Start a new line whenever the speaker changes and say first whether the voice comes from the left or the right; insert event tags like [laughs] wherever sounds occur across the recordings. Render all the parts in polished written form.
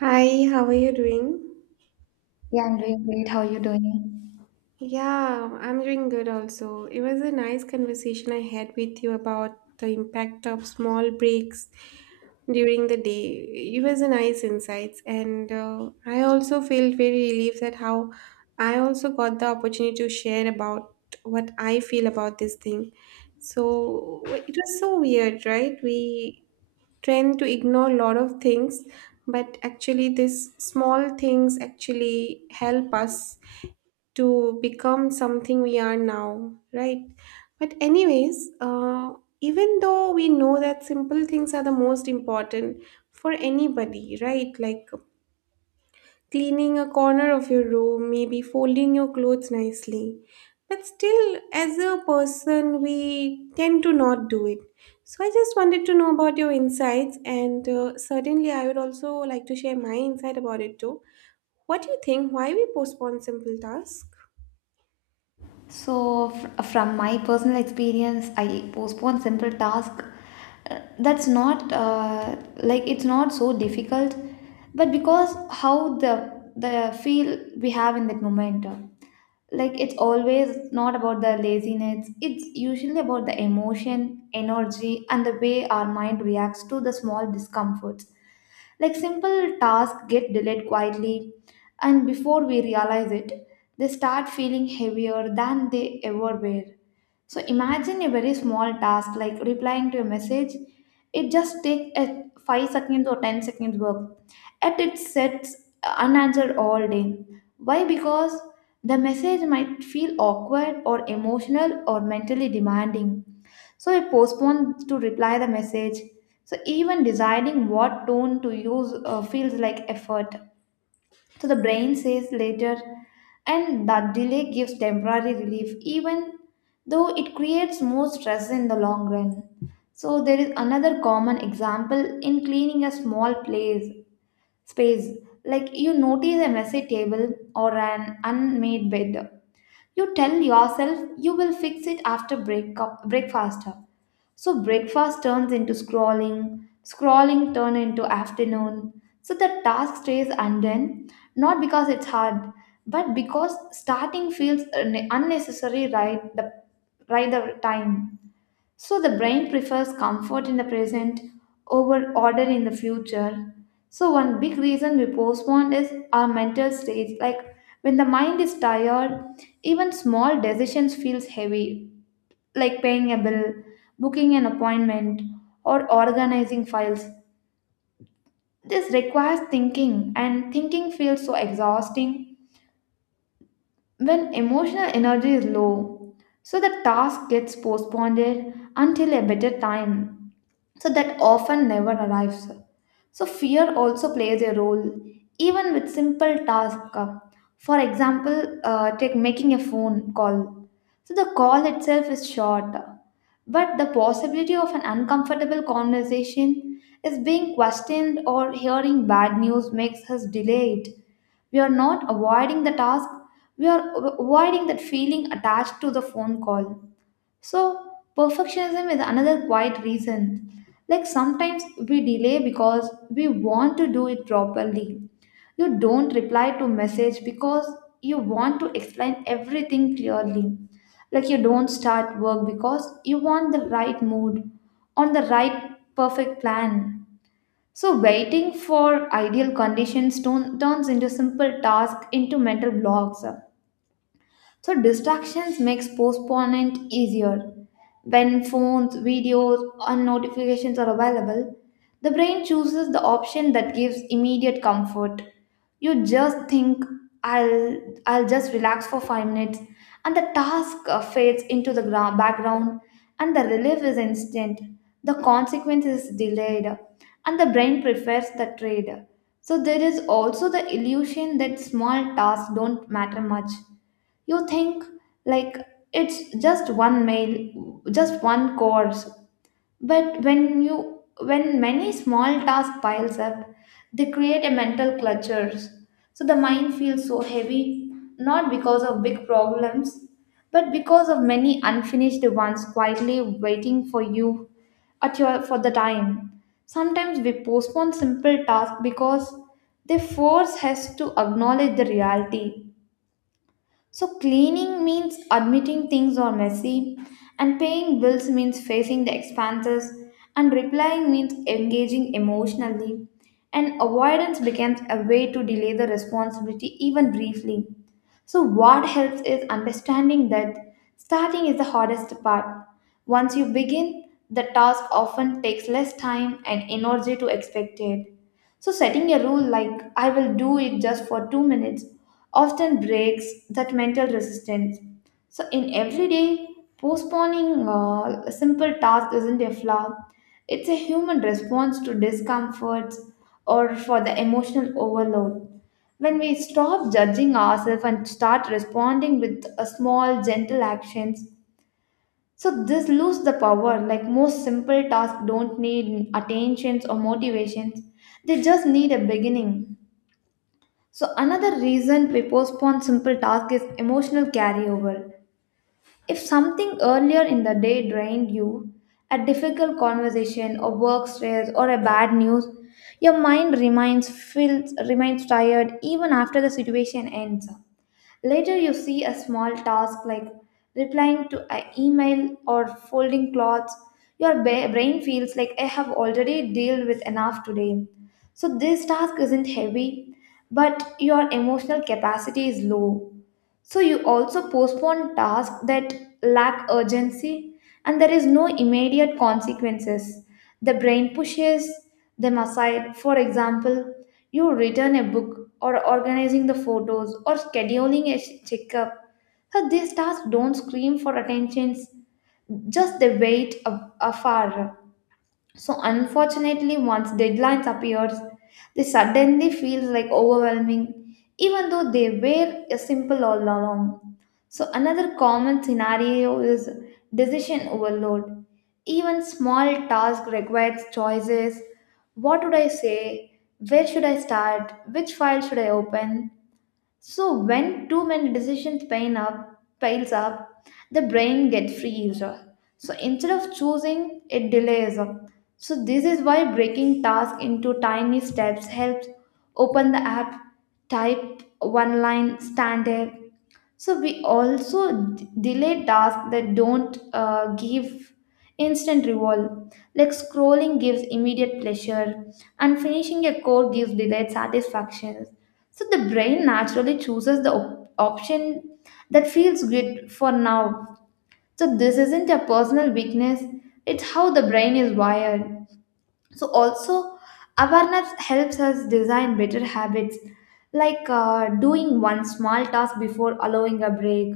right: Hi, how are you doing?
left: Yeah, I'm doing great. How are you doing?
right: Yeah, I'm doing good also. It was a nice conversation I had with you about the impact of small breaks during the day. It was a nice insights, and I also felt very relieved that how I also got the opportunity to share about what I feel about this thing. So it was so weird, right? We trend to ignore a lot of things, but actually these small things actually help us to become something we are now, right? But anyways, even though we know that simple things are the most important for anybody, right, like cleaning a corner of your room, maybe folding your clothes nicely. But still, as a person, we tend to not do it. So I just wanted to know about your insights, and certainly I would also like to share my insight about it too. What do you think? Why we postpone simple tasks?
left: So, from my personal experience, I postpone simple task. That's not like it's not so difficult, but because how the feel we have in that moment, like it's always not about the laziness. It's usually about the emotion, energy, and the way our mind reacts to the small discomforts. Like simple tasks get delayed quietly, and before we realize it, they start feeling heavier than they ever were. So imagine a very small task like replying to a message. It just takes a 5 seconds or 10 seconds work. Yet it sits unanswered all day. Why? Because the message might feel awkward or emotional or mentally demanding. So I postponed to reply the message. So even deciding what tone to use feels like effort. So the brain says later, and that delay gives temporary relief, even though it creates more stress in the long run. So there is another common example in cleaning a small place space. Like you notice a messy table or an unmade bed, you tell yourself you will fix it after breakfast. So breakfast turns into scrolling, scrolling turn into afternoon. So the task stays undone, not because it's hard, but because starting feels unnecessary right the time. So the brain prefers comfort in the present over order in the future. So one big reason we postpone is our mental state. Like when the mind is tired, even small decisions feels heavy, like paying a bill, booking an appointment, or organizing files. This requires thinking, and thinking feels so exhausting when emotional energy is low, so the task gets postponed until a better time, so that often never arrives. So fear also plays a role even with simple tasks. For example, take making a phone call. So the call itself is short, but the possibility of an uncomfortable conversation is being questioned or hearing bad news makes us delay it. We are not avoiding the task, we are avoiding that feeling attached to the phone call. So, perfectionism is another quiet reason. Like sometimes we delay because we want to do it properly. You don't reply to message because you want to explain everything clearly. Like you don't start work because you want the right mood on the right perfect plan. So waiting for ideal conditions turns into simple task into mental blocks. So distractions makes postponement easier. When phones, videos, and notifications are available, the brain chooses the option that gives immediate comfort. You just think I'll I'll just relax for 5 minutes and the task fades into the background and the relief is instant. The consequence is delayed and the brain prefers the trade. So there is also the illusion that small tasks don't matter much. You think like it's just one meal, just one course, but when you, when many small tasks piles up, they create a mental clutters. So the mind feels so heavy, not because of big problems, but because of many unfinished ones quietly waiting for you at your for the time. Sometimes we postpone simple tasks because they force us to acknowledge the reality. So, cleaning means admitting things are messy, and paying bills means facing the expenses, and replying means engaging emotionally. And avoidance becomes a way to delay the responsibility even briefly. So, what helps is understanding that starting is the hardest part. Once you begin, the task often takes less time and energy to expected. So, setting a rule like I will do it just for 2 minutes often breaks that mental resistance. So, in everyday, postponing a simple task isn't a flaw, it's a human response to discomforts or for the emotional overload. When we stop judging ourselves and start responding with a small, gentle actions, so this lose the power. Like most simple tasks don't need attentions or motivations. They just need a beginning. So another reason we postpone simple tasks is emotional carryover. If something earlier in the day drained you, a difficult conversation or work stress or a bad news, your mind remains feels remains tired even after the situation ends. Later, you see a small task like replying to an email or folding clothes. Your brain feels like I have already dealt with enough today. So, this task isn't heavy, but your emotional capacity is low. So you also postpone tasks that lack urgency and there is no immediate consequences. The brain pushes them aside. For example, you return a book or organizing the photos or scheduling a checkup. So these tasks don't scream for attention, just they wait afar. So unfortunately, once deadlines appears, they suddenly feels like overwhelming, even though they were a simple all along. So another common scenario is decision overload. Even small task requires choices. What would I say? Where should I start? Which file should I open? So when too many decisions piles up, the brain gets freezed. So instead of choosing, it delays. So this is why breaking tasks into tiny steps helps. Open the app, type one line, stand there, so we also delay tasks that don't give instant reward. Like scrolling gives immediate pleasure, and finishing a code gives delayed satisfaction. So the brain naturally chooses the option that feels good for now. So this isn't a personal weakness; it's how the brain is wired. So also, awareness helps us design better habits, like doing one small task before allowing a break.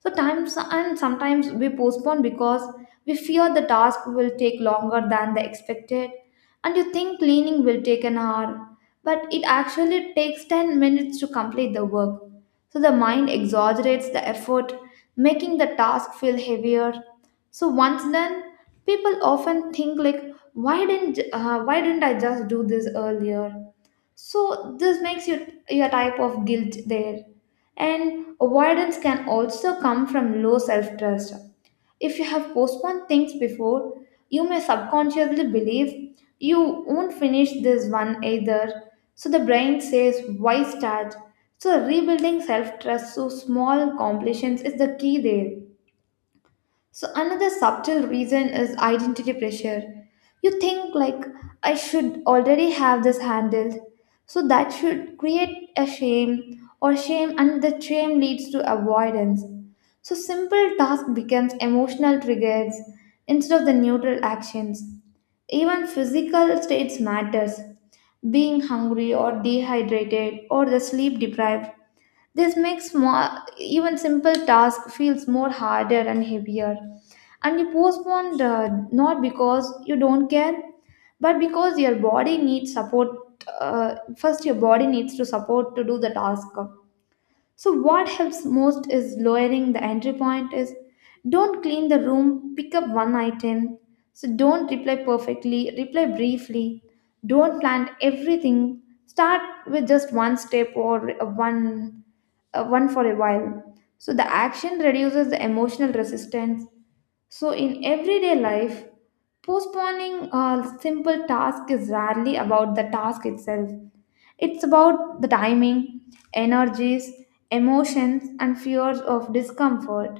left: So times and sometimes we postpone because we fear the task will take longer than the expected and you think cleaning will take an hour but it actually takes 10 minutes to complete the work. So the mind exaggerates the effort, making the task feel heavier. So once done, people often think like why didn't I just do this earlier, so this makes you your type of guilt there. And avoidance can also come from low self-trust. If you have postponed things before, you may subconsciously believe you won't finish this one either. So the brain says, why start? So rebuilding self-trust through small completions is the key there. So another subtle reason is identity pressure. You think like I should already have this handled. So that should create a shame or shame, and the shame leads to avoidance. So simple task becomes emotional triggers instead of the neutral actions. Even physical states matters. Being hungry or dehydrated or the sleep deprived, this makes small, even simple task feels more harder and heavier. And you postpone not because you don't care, but because your body needs support. First, your body needs to support to do the task. So what helps most is lowering the entry point is don't clean the room, pick up one item. So don't reply perfectly, reply briefly. Don't plan everything. Start with just one step or a one one for a while. So the action reduces the emotional resistance. So in everyday life, postponing a simple task is rarely about the task itself. It's about the timing, energies, emotions, and fears of discomfort.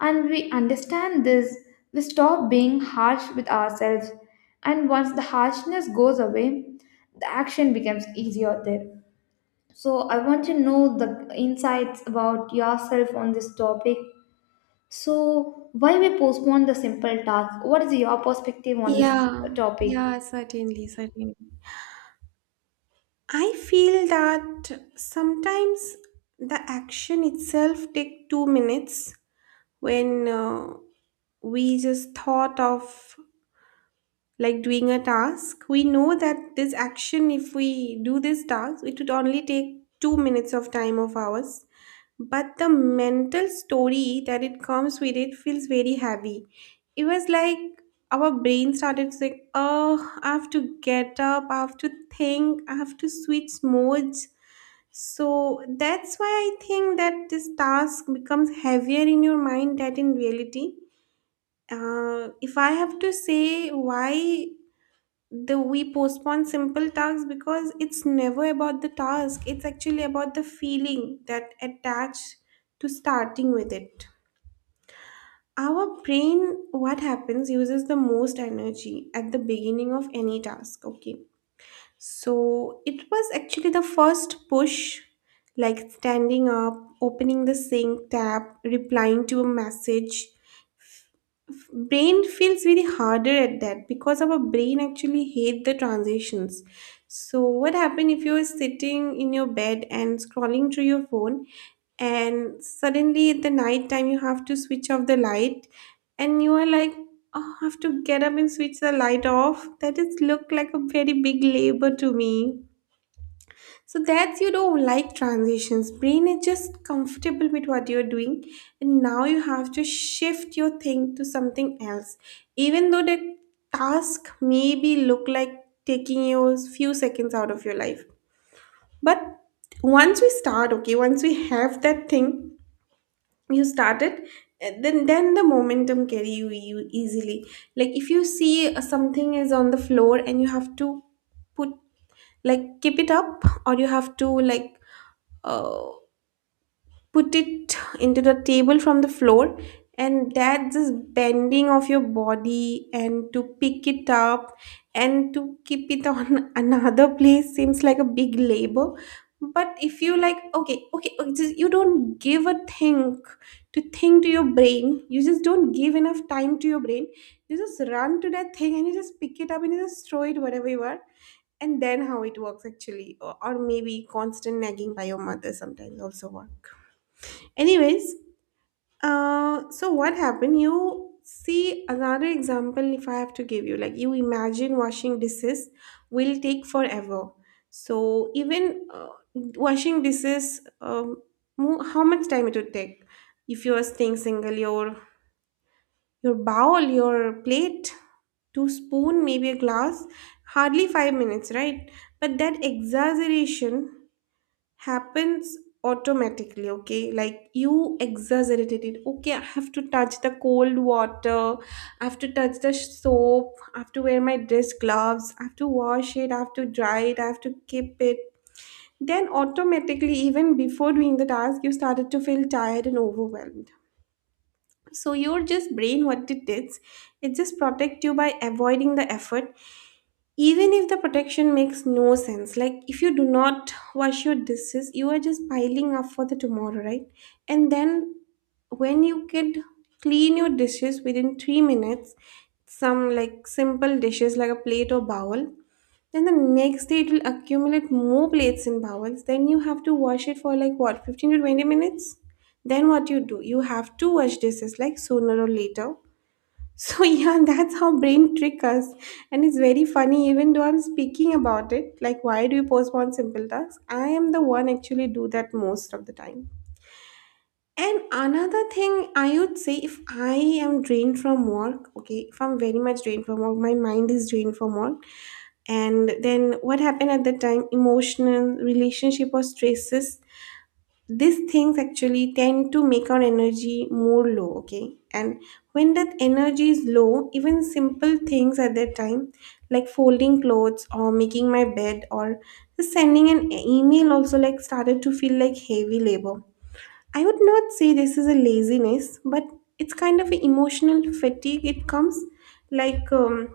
left: And we understand this, we stop being harsh with ourselves. And once the harshness goes away, the action becomes easier there. So, I want to know the insights about yourself on this topic. So, why we postpone the simple task? What is your perspective on this
right: Yeah,
left: topic?
right: yeah, certainly, certainly. I feel that sometimes the action itself take 2 minutes when we just thought of like doing a task. We know that this action, if we do this task, it would only take 2 minutes of time of ours. But the mental story that it comes with it feels very heavy. It was like our brain started saying, oh, I have to get up, I have to think, I have to switch modes. So that's why I think that this task becomes heavier in your mind than in reality. If I have to say why the we postpone simple tasks, because it's never about the task. It's actually about the feeling that attached to starting with it. Our brain, what happens, uses the most energy at the beginning of any task. Okay. So it was actually the first push, like standing up, opening the sync tab, replying to a message, brain feels very harder at that because our brain actually hate the transitions. So what happen if you're sitting in your bed and scrolling through your phone and suddenly at the night time you have to switch off the light, and you are like, oh, I have to get up and switch the light off, that is look like a very big labor to me. So that's, like transitions. Brain is just comfortable with what you're doing, and now you have to shift your thing to something else. Even though that task maybe look like taking you a few seconds out of your life. But once we start, okay, once we have that thing, you started, then the momentum carry you easily. Like if you see something is on the floor and you have to put, like keep it up, or you have to like uh, put it into the table from the floor, and that just bending of your body and to pick it up and to keep it on [laughs] another place seems like a big labor. But if you like, okay okay okay, just, you don't give a think to your brain, you just don't give enough time to your brain, you just run to that thing and you just pick it up and you just throw it wherever you are. And then how it works actually, or maybe constant nagging by your mother sometimes also work. Anyways, so what happened, you see another example, if I have to give you, like, you imagine washing dishes will take forever. So even washing dishes, how much time it would take if you are staying single, your bowl, your plate, two spoon, maybe a glass. Hardly 5 minutes, right? But that exaggeration happens automatically, okay? Like you exaggerated it. Okay, I have to touch the cold water, I have to touch the soap, I have to wear my dress gloves, I have to wash it, I have to dry it, I have to keep it. Then automatically, even before doing the task, you started to feel tired and overwhelmed. So your just brain, what it does, it just protect you by avoiding the effort, even if the protection makes no sense. Like if you do not wash your dishes, you are just piling up for the tomorrow, right? And then when you could clean your dishes within 3 minutes, some like simple dishes like a plate or bowl, then the next day it will accumulate more plates and bowls. Then you have to wash it for like what, 15 to 20 minutes. Then what you do, you have to wash dishes like sooner or later. So [laughs] yeah, that's how brain trick us. And it's very funny, even though I'm speaking about it like why do you postpone simple tasks, I am the one actually do that most of the time. And another thing I would say, if I am drained from work, okay, if I'm very much drained from work, my mind is drained from work, and then what happened at the time, emotional, relationship, or stresses, these things actually tend to make our energy more low, okay? And when that energy is low, even simple things at that time, like folding clothes or making my bed or just sending an email also, like started to feel like heavy labor. I would not say this is a laziness, but it's kind of an emotional fatigue. It comes like,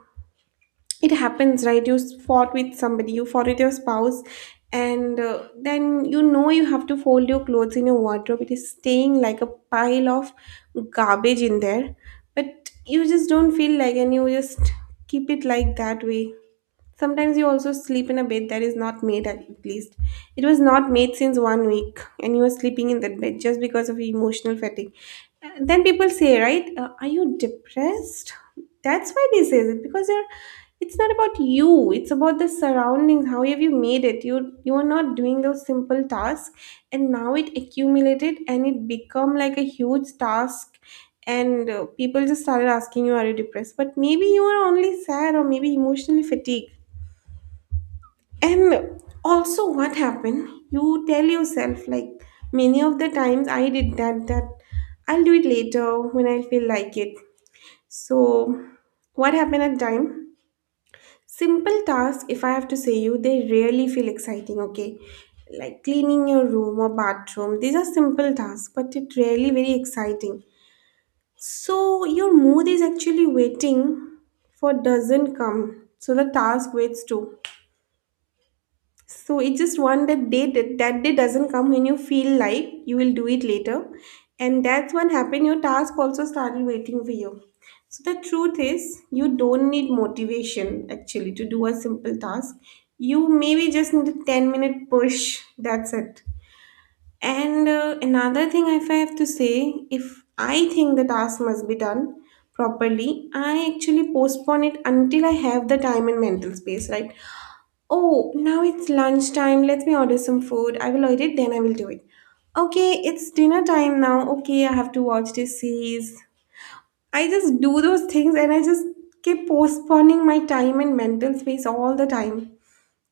right: it happens, right? You fought with somebody, you fought with your spouse, and then you have to fold your clothes in your wardrobe, it is staying like a pile of garbage in there, but you just don't feel like, and you just keep it like that way. Sometimes you also sleep in a bed that is not made at least. It was not made since one week and you are sleeping in that bed just because of emotional fatigue. Then people say, right, are you depressed? That's why they say it, because you're, it's not about you, it's about the surroundings, how have you made it. You are not doing those simple tasks, and now it accumulated and it become like a huge task. And people just started asking, you are you depressed? But maybe you are only sad or maybe emotionally fatigued. And also, what happened? You tell yourself, like, many of the times I did that, that I'll do it later when I feel like it. So, what happened at time? Simple tasks, if I have to say you, they really feel exciting, okay? Like cleaning your room or bathroom, these are simple tasks, but it really very exciting. So, your mood is actually waiting for, doesn't come. So, the task waits too. So it's just one that day that, that day doesn't come when you feel like you will do it later. And that's when happen your task also started waiting for you. So the truth is you don't need motivation actually to do a simple task. You maybe just need a 10-minute push. That's it. And another thing if I have to say, if I think the task must be done properly, I actually postpone it until I have the time and mental space, right? Oh, now it's lunchtime. Let me order some food. I will order it, then I will do it. Okay, it's dinner time now. Okay, I have to watch this series. I just do those things and I just keep postponing my time and mental space all the time.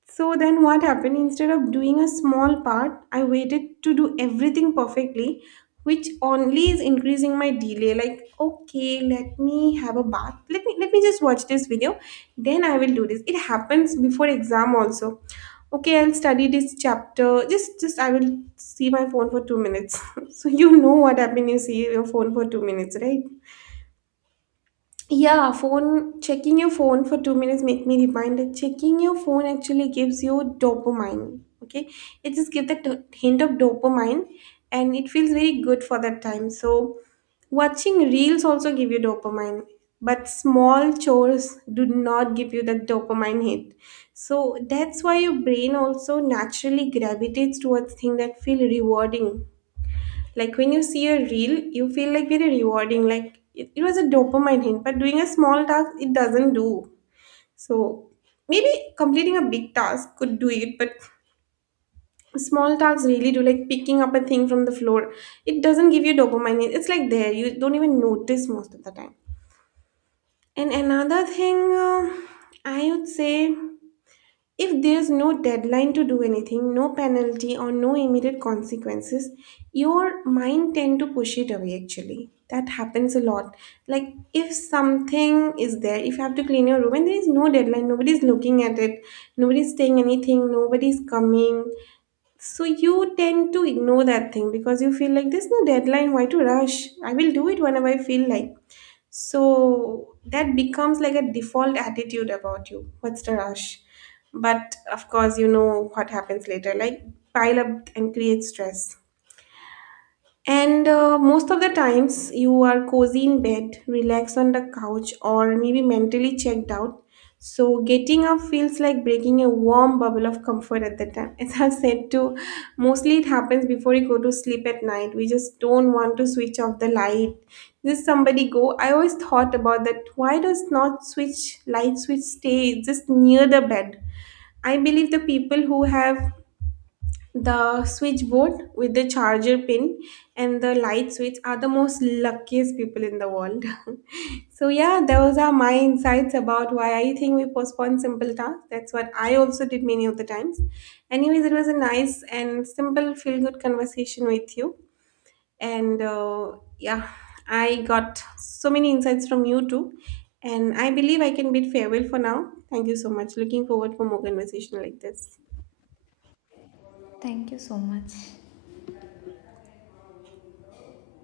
right: So then what happened? Instead of doing a small part, I waited to do everything perfectly, which only is increasing my delay. Like, okay, let me have a bath. Let me just watch this video. Then I will do this. It happens before exam also. Okay, I'll study this chapter. Just I will see my phone for 2 minutes. [laughs] So you know what happened, you see your phone for 2 minutes, right? Yeah, phone checking your phone for 2 minutes make me remind that checking your phone actually gives you dopamine. Okay, it just gives that hint of dopamine, and it feels very good for that time. So, watching reels also give you dopamine, but small chores do not give you that dopamine hit. So that's why your brain also naturally gravitates towards things that feel rewarding, like when you see a reel, you feel like very rewarding. Like it was a dopamine hit, but doing a small task, it doesn't do. So maybe completing a big task could do it, but small tasks really do. Like picking up a thing from the floor, it doesn't give you dopamine hit. It's like there, you don't even notice most of the time. And another thing, I would say. If there's no deadline to do anything, no penalty or no immediate consequences, your mind tend to push it away actually. That happens a lot. Like if something is there, if you have to clean your room and there is no deadline, nobody's looking at it, nobody's saying anything, nobody's coming, so you tend to ignore that thing because you feel like there's no deadline, why to rush? I will do it whenever I feel like. So that becomes like a default attitude about you. What's the rush? But of course, you know what happens later, like pile up and create stress. And most of the times, you are cozy in bed, relaxed on the couch, or maybe mentally checked out. So, getting up feels like breaking a warm bubble of comfort at that time. [laughs] As I've said, too, mostly it happens before you go to sleep at night. We just don't want to switch off the light. Just somebody go. I always thought about that. Why does not switch light switch stay just near the bed? I believe the people who have the switchboard with the charger pin and the light switch are the most luckiest people in the world. [laughs] So yeah, those are my insights about why I think we postpone simple tasks. That's what I also did many of the times. Anyways, it was a nice and simple, feel-good conversation with you. And yeah, I got so many insights from you too. And I believe I can bid farewell for now. Thank you so much. Looking forward for more conversation like this.
left: Thank you so much.